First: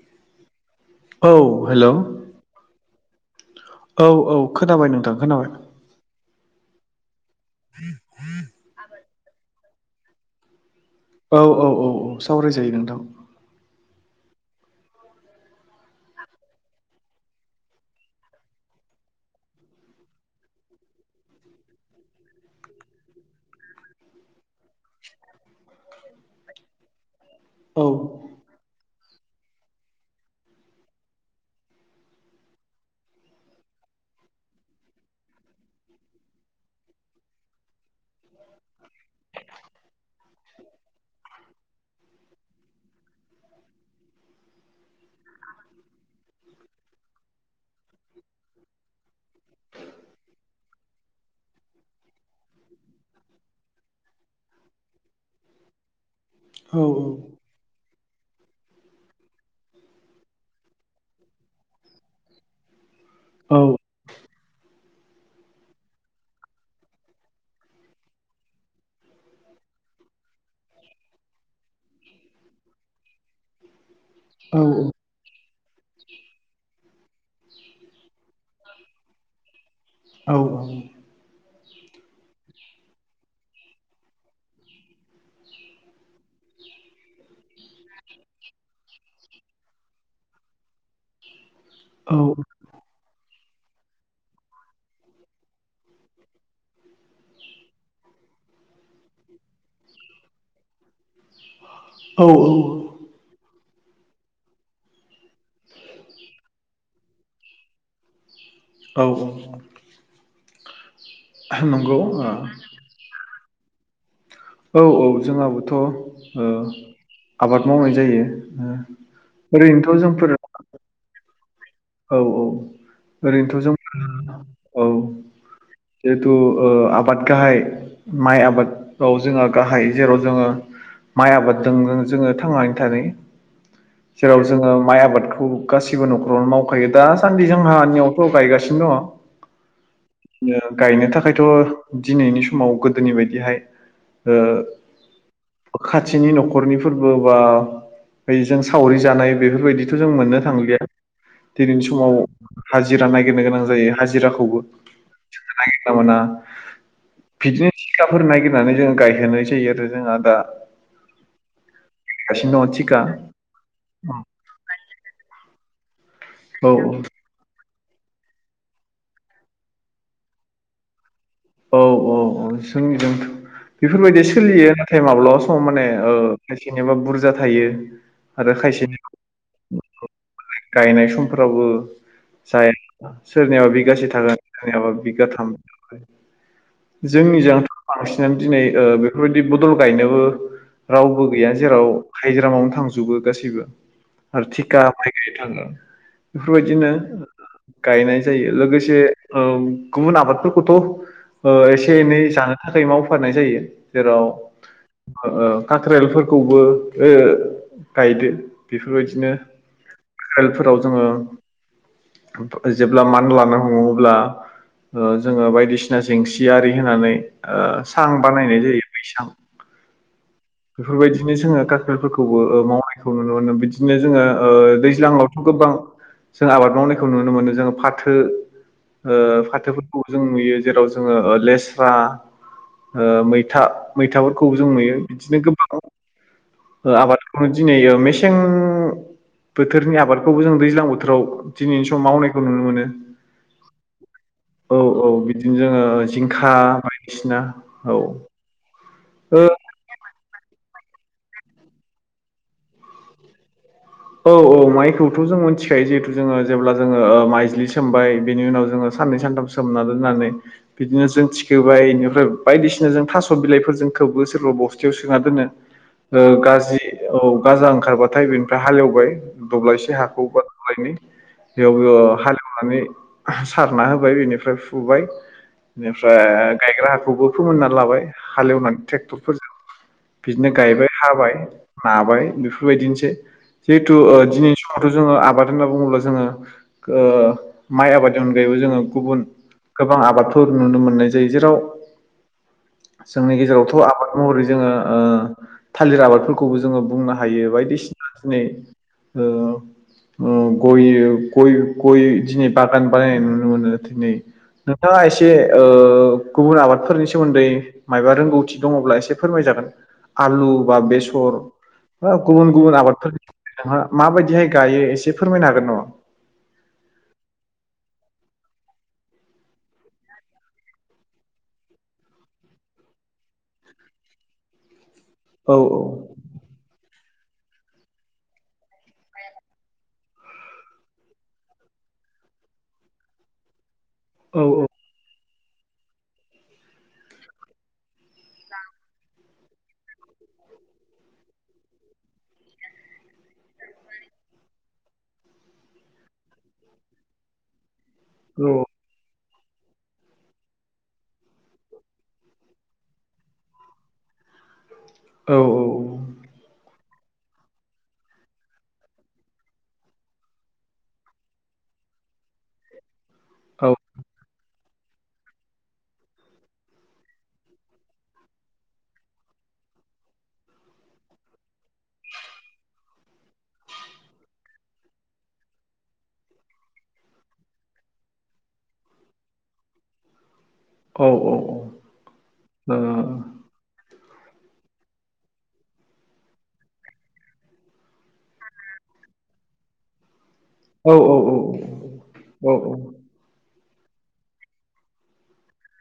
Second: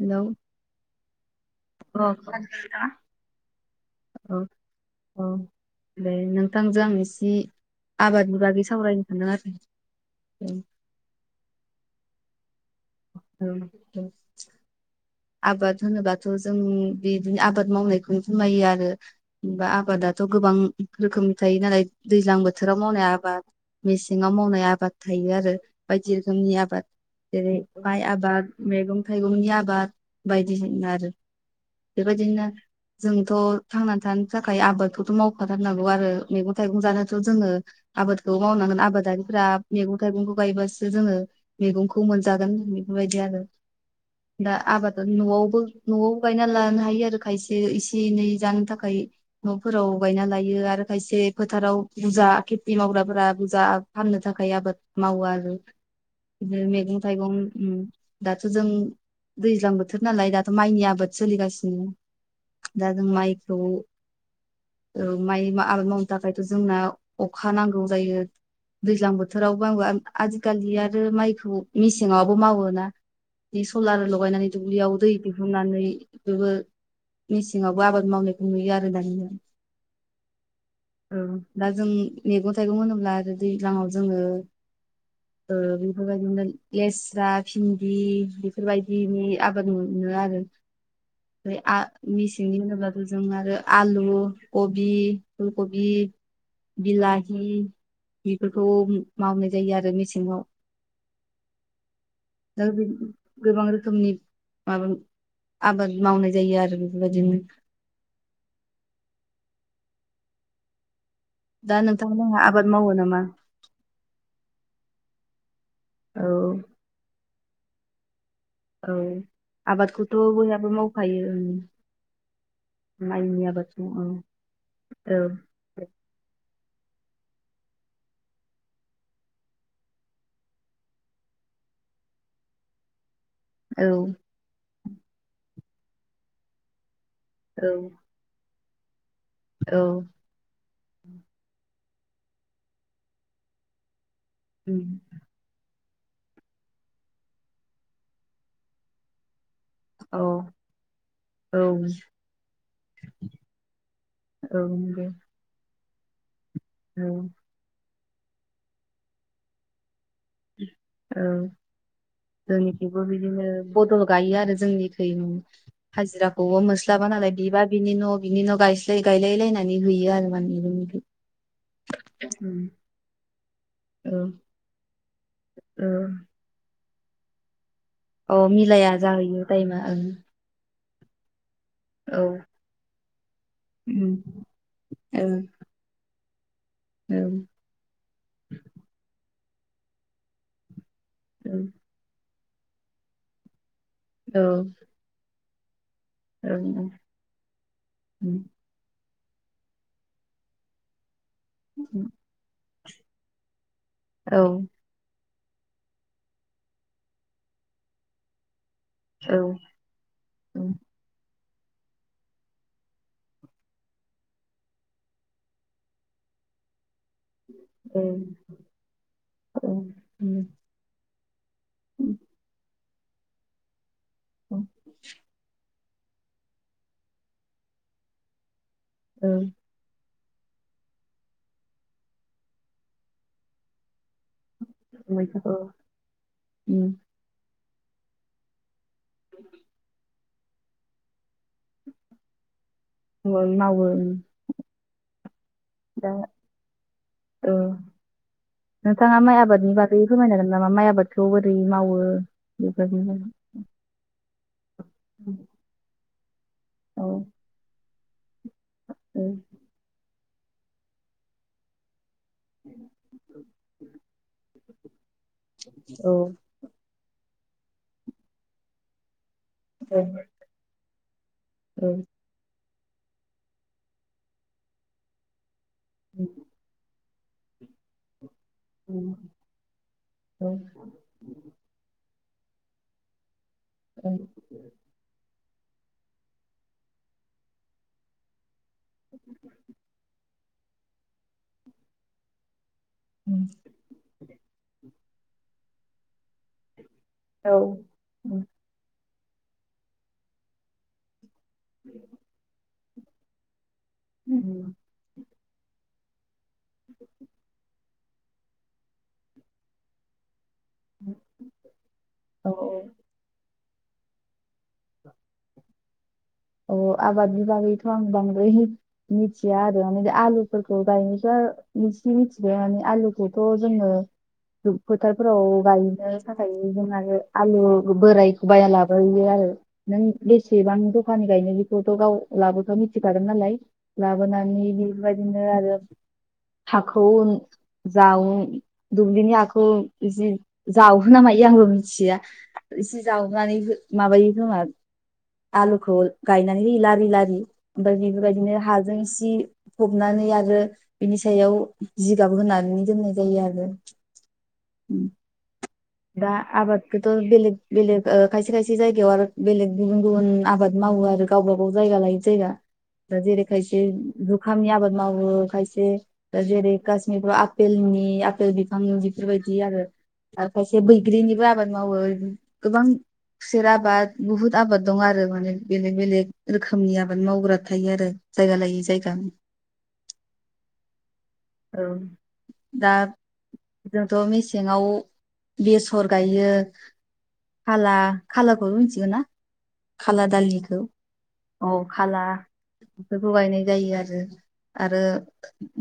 Hello औ औ hello खोनादों नोंथाङा? औ औ खोनाबाय नोंथां औ खोनाबाय दे नोंथांजों आं एसे आबादनि बागै सावरायनो ज औ औ औ औ सावरायजायो नों औ औ आबाद होनोबाथ' जों बिदिनो आबाद मावनायखौनो फोरमायो आरोबा आबादा आथ' गोबां रोखोमनि थायो नालाय दैज्लां बोथोराव मावनाय आबाद मेसेंाव मावनाय आबाद थायो थायो आरो बायदि रोखोमनि आबाद जेरै औ माइ आबाद मैगं थाइगंनि आबाद बायदिनो आरो बेबायदिनो आरो जोंथ' थांनानै थानो थाखाय आबादखौथ' मावफाथारनांगौ आरो मैगं थाइगं जानोथ' जोङो आबादखौ मावनांगोन आबादारिफोरा्रा मैगं थाइगंखौ गायबासो जोङो मैगंखौ मोनजागोन बेबायदि जादों दा आब न'आवबो न'आवबो गायना लानो हायो आरो खायसे एसे एनै जानो थाखाय न'फोराव गायना लायो आरो खायसे फोथाराव बुरजा खेथि मावग्राफोरा बुरजा फाननो थाखाय आबाद मावो आरो बिदिनो औ मैगं थाइगं दाथ' जों दैज्लां बोथोर बोथोर नालाय दाथ' माइनि आबाद सोलिगासिनो दा आ मायखौ औ ओ माइ आबाद मावनो थाखायथ' जोंना अखा नांगौ जायो दैज्लां बोथोरावबो आंबो आजिखालि आरो माइखौ मेसेङावबो मावोना बे सलार लगायनानै औ दुब्लियाव दै दिहुननानै बेबो मेसेङावबो आबाद मावनाय नुयो आरो दानि औ अ दा जों मैगं थाइगं होनोब्ला दैज्लाङाव जोङो ओ- बेफोरबायदिनो लेस्रा भिन्दि बेफोरबायदिनि आबाद मोनो आरो फ्राय आ- मेसेंनि होनोबबो जों आरो आलु कबि फुलकबि बिलाहि बेफोरखौ मावनाय जायो आरो मेसेङाव औ दा गोबां रोखोमनि माबा आबाद मावनाय जायो आरो बेफोरबायदिनो औ औ दा नंगौ नोंथांमोनहा आबाद मावो नामा औ औ जोंहाबोथ'ओ औ आबाद मावनाय जायो औ ओरैनोथ' आबादखौथ' जोंफोर बयहाबो माखायो औ औ ओरैनोथ' जों आबादखौ औ औ जेथु ओ [unintelligible] आबाद गाहाय माइ आबादाव जोंहा गाहाय जेराव जोङो माइ आबाददों जोङो थांनानै थायो। औ जेराव जोङो माइ आबादखौ गासिबो न'खरावनो मावखायो दा दासान्दि औ जोंहानियावथ' गायगासिनो औ दङ बि गायनो थाखायथ' दिनैनि समाव गोदोनि बायदिहाय उम, ओ खाथिनि न'खरनि फोरबो बा बेजों सावरि जानाय बेफोरबायदिथ' जों औ मोननो थांलिया औ दिनैनि समाव हाजिरा नागिरनो गोनां जायो। हाजिराखौबो नंगौ नागिरना मोना। औ। बिदिनो थिखाफोर नागिरनानै जोङो गायहोनाय जायो आरो जोंहा दा औ। गायगासिनो दङ थिखा जोंनिखिबो बिदिनो बदल गायो आरो जोंनिखि हाजिराखौबो औ औ मोस्लाबा नालाय बिबा बिनि न' बिनि न' गायस्लाय- गायलाय लायनानै हैयो आरो माने जोंनिखि। औ औ औ जों जोंथ' औ बेफोरबायदि सोलियो टाइम माब्लाबा सम औ माने ओ खायसेनिबा बुरजा थायो अ आरो मिलाया खायसेनि जाहैयो टाइमा ओं गायनाय सम्फोर फ्रावबो औ जाय सोरनियाबा बिगासे उम थागोन सोरनियाबा ओं बिगाथाम ओं जोंनिजोंथ' बांसिनानो दिनै ओ बेफोरबायदि बदल गायनोबो रावबो गैया ओं जेराव हायजिरामावनो थांजोबो गासैबो औ आरो थिखा बायदि थांङो ओं बेफोरबायदिनो गायनाय ओं जायो लोगोसे ओ गुबुन आबादफोरखौथ ओ' एसे एनै जानो थाखाय मावफारनाय जायो जेराव औ ओ काख्रेलफोरखौबो ओ गायदो बेफोरबायदिनो औ उम हेलफोराव जोङो जेब्ला मान लानो हमो अब्ला ओ जोङो बायदिसि सिना जें सि आरि होनानै ओ औ सां बानायनाय जायो बैसां औ उम बेफोरबायदिनो जोङो खाख्रेलफोरखौबो ओ मावनायखौ नुनो मोनो बिदिनो जोङो ओ उम दैज्लांवाथ' गोबां जों आबाद मावनायखौ नुनो मोनो जोङो फाथो ओ औ फाथोफोरखौ जों नुयो जेराव जोङो ओ लेस्रा मैथा मैथाफोरखौबो जों नुयो बिदिनो मैथाखौ गोबां ओ उम आबादखौनो दिनै ओ मेसें बोथोरनि आबाद खौबो जों दैज्लां बोथोराव दिनैनि सम मावनायखौ नुनो मोनो ओं मावो उम औ औ बिदिनो जोङो दा जिंखा बायदिसिना औ नोंथाङा माइ ओ आबादनि बागै फोरमायनो हागोन नामा माइ आबादखौ बोरै मावो बेफोरदि औ औ माइखौथ' जों मिथिखायो जिहेथु जोङो जेब्ला औ जोङो माइजलि सोमबाय बेनि उनाव जोङो साननै औ सानथाम सोमना दोननानै बिदिनो जों थिखोबाय इनिफ्राय बायदिसिना जों थास' बिलाइफोरजों खोबो सोरबा बस्थ जोंहा औ दोननो गाज्रि औ गाजा ओंखारबाथाय बेनिफ्राय हालेवबाय दब्लायसे हाखौ औ बा दब्लायनै औ [unintelligible] हालेवनानै सारना होबाय बेनिफ्राय फुबाय बेनिफ्राय उम गायग्रा हा खौबो फोमोनना लाबाय हालेवनानै उम ट्रेक्टरफोरजों औ बिदिनो गायबाय हाबाय बाय बेफोरबायदिनोसै जिहेथु औ दिनैनि समावथ' जोङो आबाद होनना बुङोब्ला जोङो माइ आबादनि अनगायैबो जोङो गुबुन गोबां आबाद फोर नुनो मोननाय जायो जेराव जोंनि उम गेजेरावथ' आबाद महरै जोङो थालिर आबादफोरखौबो जोङो बुंनो हायो औ बायदिसिना उम दिनै गययो-गय- गय दिनै बागान बानायनाय नुनो मोनो दिनै उम नोंथाङा एसे गुबुन आबादफोरनि सोमोन्दै मायबा रोंगौथि दङ'ब्ला एसे फोरमायजागोन आलु बा बेसर बा औ गुबुन गुबुन औ आबादफोर नोंहा माबायदिहाय गायो एसे फोरमायनो हागोन न अ आबादनि बागैथ' आं बांद्राय मिथिया आरो माने आलुफोरखौ गायनोस इसे मिथिबायानो आलुखौथ' जोङो फोथारफोराव गायनो थाखाय जों आरो आलु बोरायखौ बाया लाबोयो आरो नों बेसेबां जख खानि गायनो बेखौथ' गाव लाबोथ' मिथिखागोन नालाय लाबोनानै बेबायदि दिनो आरो हाखौ जावो दुब्लिनि हाखौ जे जावहो ना मायो आंबो मिथिया एसे जावनानै माबायो खोमा आलु खौ गायनानै होयो लारि लारि ओमफ्राय बेफोरबायदिनो हाजों सि फबनानै आरो बिनि सायाव जिगाब होनानै दोननाय जायो आरो [unintelligible] [inaudible] औ औ दा आबादखौथ' बेलेग बेलेग खायसे खायसे जायगायाव आरो बेलेग गुबुन गुबुन आबाद माव वो आरो गावबागाव जायागा लायै जायगा दा जेरै खायसे खामनि आबाद मावो खायसे दा जेरै काशमिरफ्राव आपेलनि आपेल बिफांनि बेफोरबायदि बिदि आरो आर खायसे बैग्रिनिबो आबाद मावो गोबां खुसेर आबाद बुहुत आबाद दं आरो माने बेलेग बेलेग रोखोमनि आबाद मावग्रा थायो आरो जायगा लायै जायगा औ औ दा औ जोंथ' मेसेङाव बेसर गायो खाला खालाखौबो मिथिगोन ना खाला दालिखौ औ अ खाला औ बेखौ गायनाय जायो आरो आरो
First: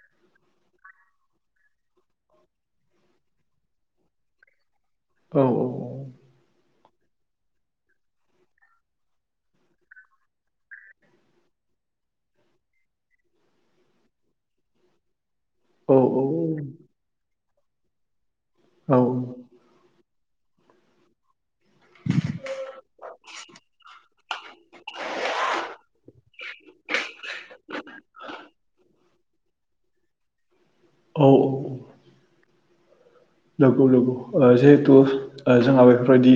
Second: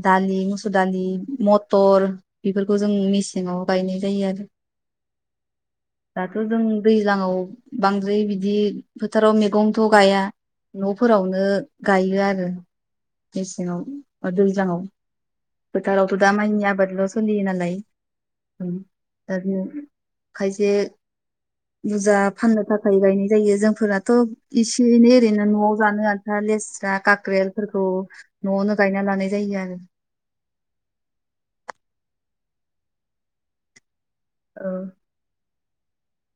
दालि मुसुर दालि मथर बेफोरखौ जों मेसेंयाव गाय नाय जायो आरो दाथ' जों दैज्लांआव बांद्राय बिदि फोथाराव मैगंथ' गाया न'फोरावनो गायो आरो मेसेङाव बा दैज्लाङाव फोथारावथ' दा माइनि आबादल' सोलियो नालाय दा [unintelligible] खायसे बुरजा फाननो थाखाय गायनाय जायो जोंफोराथ' एसे एनै ओरैनो न'आव जानो आनथा लेस्रा कक्रेलफोरखौ न'आवनो गायना लानाय जायो आरो औ औ लोगौ लोगौ आरो जिहेतु जोंहा बेफोरबायदि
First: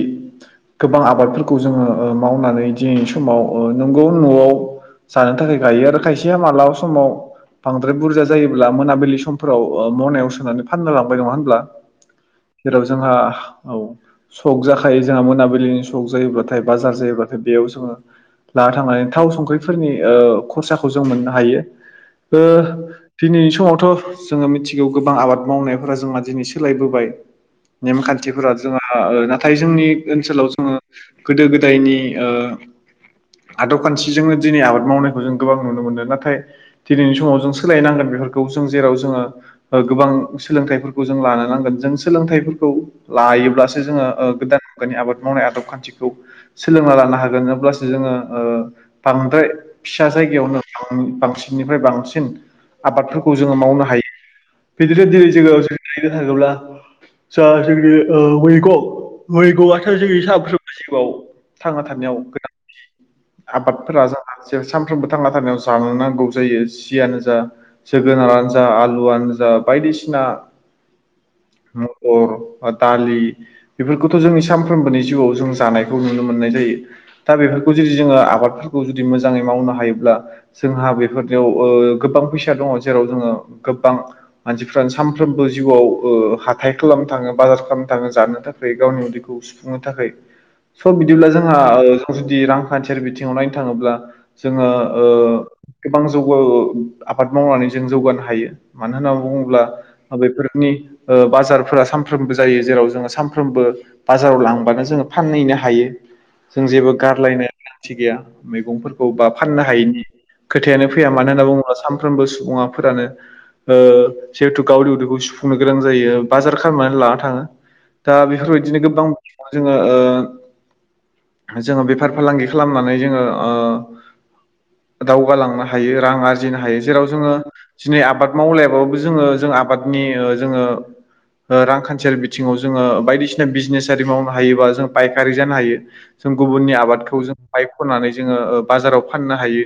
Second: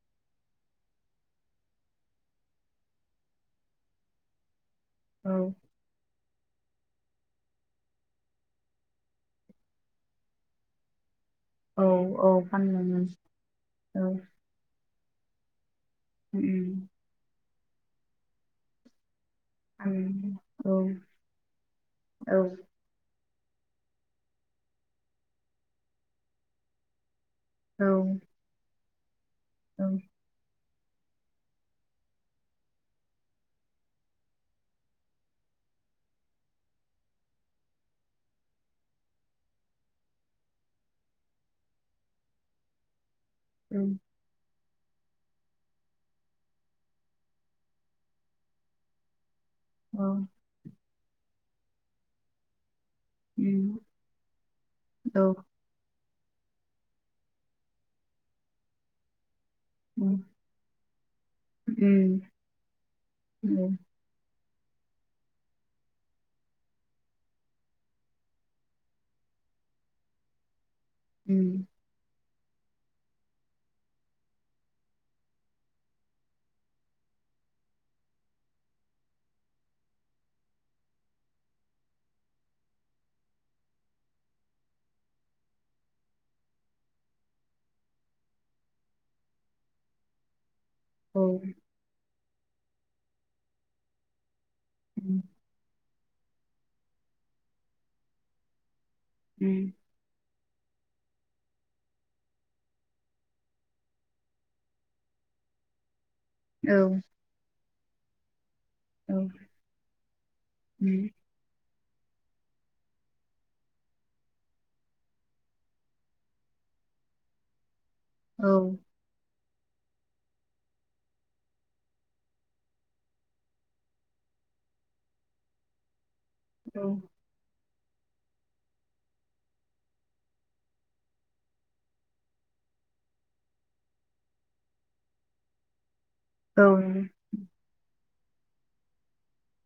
गोबां आबादफोरखौ जोङो मावनानै दिनैनि समाव नंगौ [unintelligible] न'आव [inaudible] जानो थाखाय गायो आरो खायसेया मालाबा समाव बांद्राय बुरजा जायोब्ला मोनाबिलि समफोराव मनायाव सोनानै फाननो लांबाय नङा होन ब्ला औ औ फाननो जेराव मोन जोंहा औ सक जाखायो जोंहा मोनाबिलिनि सम सक जायोबाथाय उम बाजार जायोबाथाय बेयाव जोङो लाना थांनानै। थाव संख्रिफोरनि ओ फाननो औ खरसाखौ जों मोननो हायो। औ ओ दिनैनि समावथ' जोङो मिथिगौ गोबां आबाद मावनायफोरा जोंहा दिनै सोलायबोबाय। औ नेमखान्थिफोरा जोंहा नाथाय जोंनि औ ओनसोलाव जोङो गोदो गोदायनि ओ आदब खान्थिजोंनो दिनै आबाद मावनायखौ जों गोबां नुनो मोनो नाथाय दिनैनि समाव जों सोलायनांगोन बेफोरखौ जों जेराव जोङो ओ गोबां सोंलोंथाइफोरखौ जों लानानै लानांगोन जों सोलोंथाइफोरखौ लायोब्लासो जोङो ओ गोदान मुगानि आबाद मावनाय आदब खान्थिखौ सोलोंना लानो हागोन अब्लासो जोङो ओ बांद्राय फिसा औ जायगायावनो उम बांसिननिफ्राय बांसिन आबादफोरखौ जोङो उम मावनो हायो बिदिनो औ दिनै जोङो [unintelligible] थाङोब्ला जोङा जोंनि ओ मैगं मैगौआथ' उम जोंनि सानफ्रोमबो जिउआव थांना थानायाव उम गोनांथि औ आबादफोरा जोंहा जों सानफ्रोमबो थांना थानायाव जानो नांगौ जायो जियानो जा जोगोनारानो जा आलुआनो जा जा बायदिसिना उम महर दालि बेफोरखौथ' जोंनि सानफ्रोमबोनि जिउआव जों जानायखौ नुनो मोननाय जायो। दा बे फोरखौ जुदि जोङो आबादफोरखौ जुदि मोजाङै मावनो हायोब्ला जोंहा ओ बेफोरनिआव गोबां फैसा दङ जेराव जोङो गोबां मानसिफ्रानो सानफ्रोमबो जिउआव ओ हाथाय खालामनो थाङो बाजार खालामनो थाङो जानो थाखाय गावनि उदैखौ सुफुंनो थाखै। स' औ बिदिब्ला जोंहा ओ जुदि रांखान्थियारि बिथिङाव नायनो थाङोब्ला जोङो ओ उम गोबां जौगो आबाद मावनानै जों जौगानो हायो। मानो होनना बुङोब्ला उम बेफोरनि ओ बाजारफोरा सानफ्रोमबो जायो जेराव जोङो सानफ्रोमबो बाजाराव लांबानो जोङो फानहैनो हायो। जों औ जेबो गारलायनो गोनांथि गैया। मैगंफोरखौ औ बा फाननो हायिनि खोथायानो उम फैया मानो होनना बुङोब्ला सानफ्रोमबो सुबुङाफोरानो ओ जिहेथु गावनि उदैखौ सुफुंनो गोरों जायो बाजार खालामनानै लाना थाङो दा औ बेफोरबायदिनो गोबां जोङो ओ जोङो बेफार फालांगि खालामनानै जोङो ओ दावगालांनो हायो रां आर जिनो हायो जेराव जोङो दिनै आबाद मावलायाबाबो जोङो जों आबादनि ओ जोङो ओ रांखान्थियारि बिथिङाव जोङो बायदिसिना बिजनेस आरि मावनो हायोबा जों फायखारि जानो हायो। जों औ गुबुननि आबादखौ जों बायख'नानै जोङो ओ बाजाराव फाननो हायो।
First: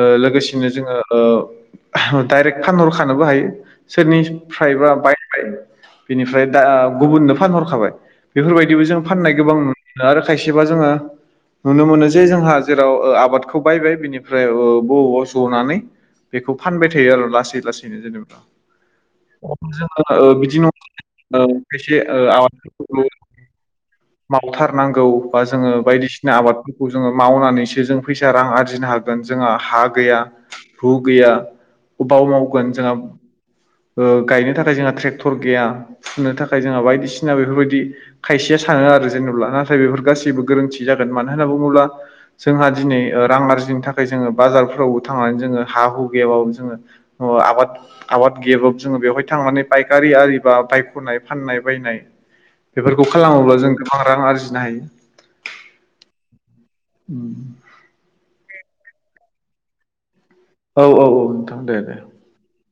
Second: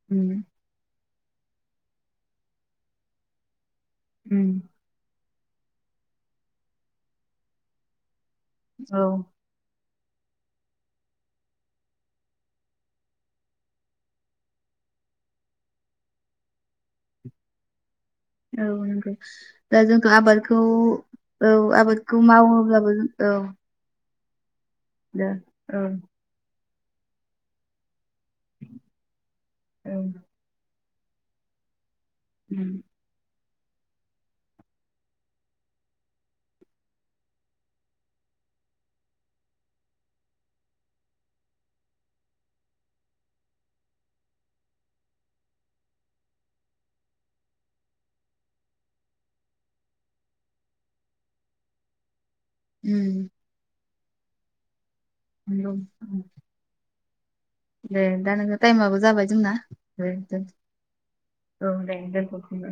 ओ लोगोसेनो जोङो ओ डाइरेक्ट फानहरखानोबो हायो सोरनि उम बायबाय बिनिफ्राय दा गुबुननो फानहरखाबाय। बेफोरबायदिबो औ जों फाननाय गोबां नुनो मोनो आरो खायसेबा जोङो नुनो मोनो जे जोंहा जेराव ओ आबादखौ बायबाय बिनिफ्राय ओ बबावबा जनानै‌ बेखौ फानबाय थायो आरो लासै लासैनो जेनेबा। औ नंगौ। दा जोंखौ ओ आबादखौ बिदि नङा ओ औ खायसे आबादखौ ओ मावोब्लाबो आबादफोरखौ जों औ। मावथारनांगौ दे बा जोङो औ बायदिसिना आबादफोरखौ जोङो मावनानैसो जों फैसा रां आरजिनो हागोन जोंहा हा औ गैया हु गैया बाव उम मावगोन जोंहा ओ गायनो थाखाय जोंहा ट्रेक्टर गैया फनो थाखाय जोंहा बायदिसिना बेफोरबायदि खायसेया सानो आरो जेनेब्ला। नाथाय बेफोर गासैबो गोरोन्थि जागोन मानो होनना बुङोब्ला जोंहा दिनै रां आरजिनो थाखाय जोङो बाजार जारफोरावबो थांनानै जोङो हा हु गैयाबो जोङो आबाद आबाद गैयाबाबो जोङो बेयावहाय थांनानै पायकारि आरि बा बायख'नाय फाननाय बायनाय बेफोरखौ उम खालामोब्ला जों गोबां रां आरजिनो हायो। औ उम टाइमाबो जाबाय जोंना। दोन औ औ औ नोंथां औ दे दे। दोनथ'सै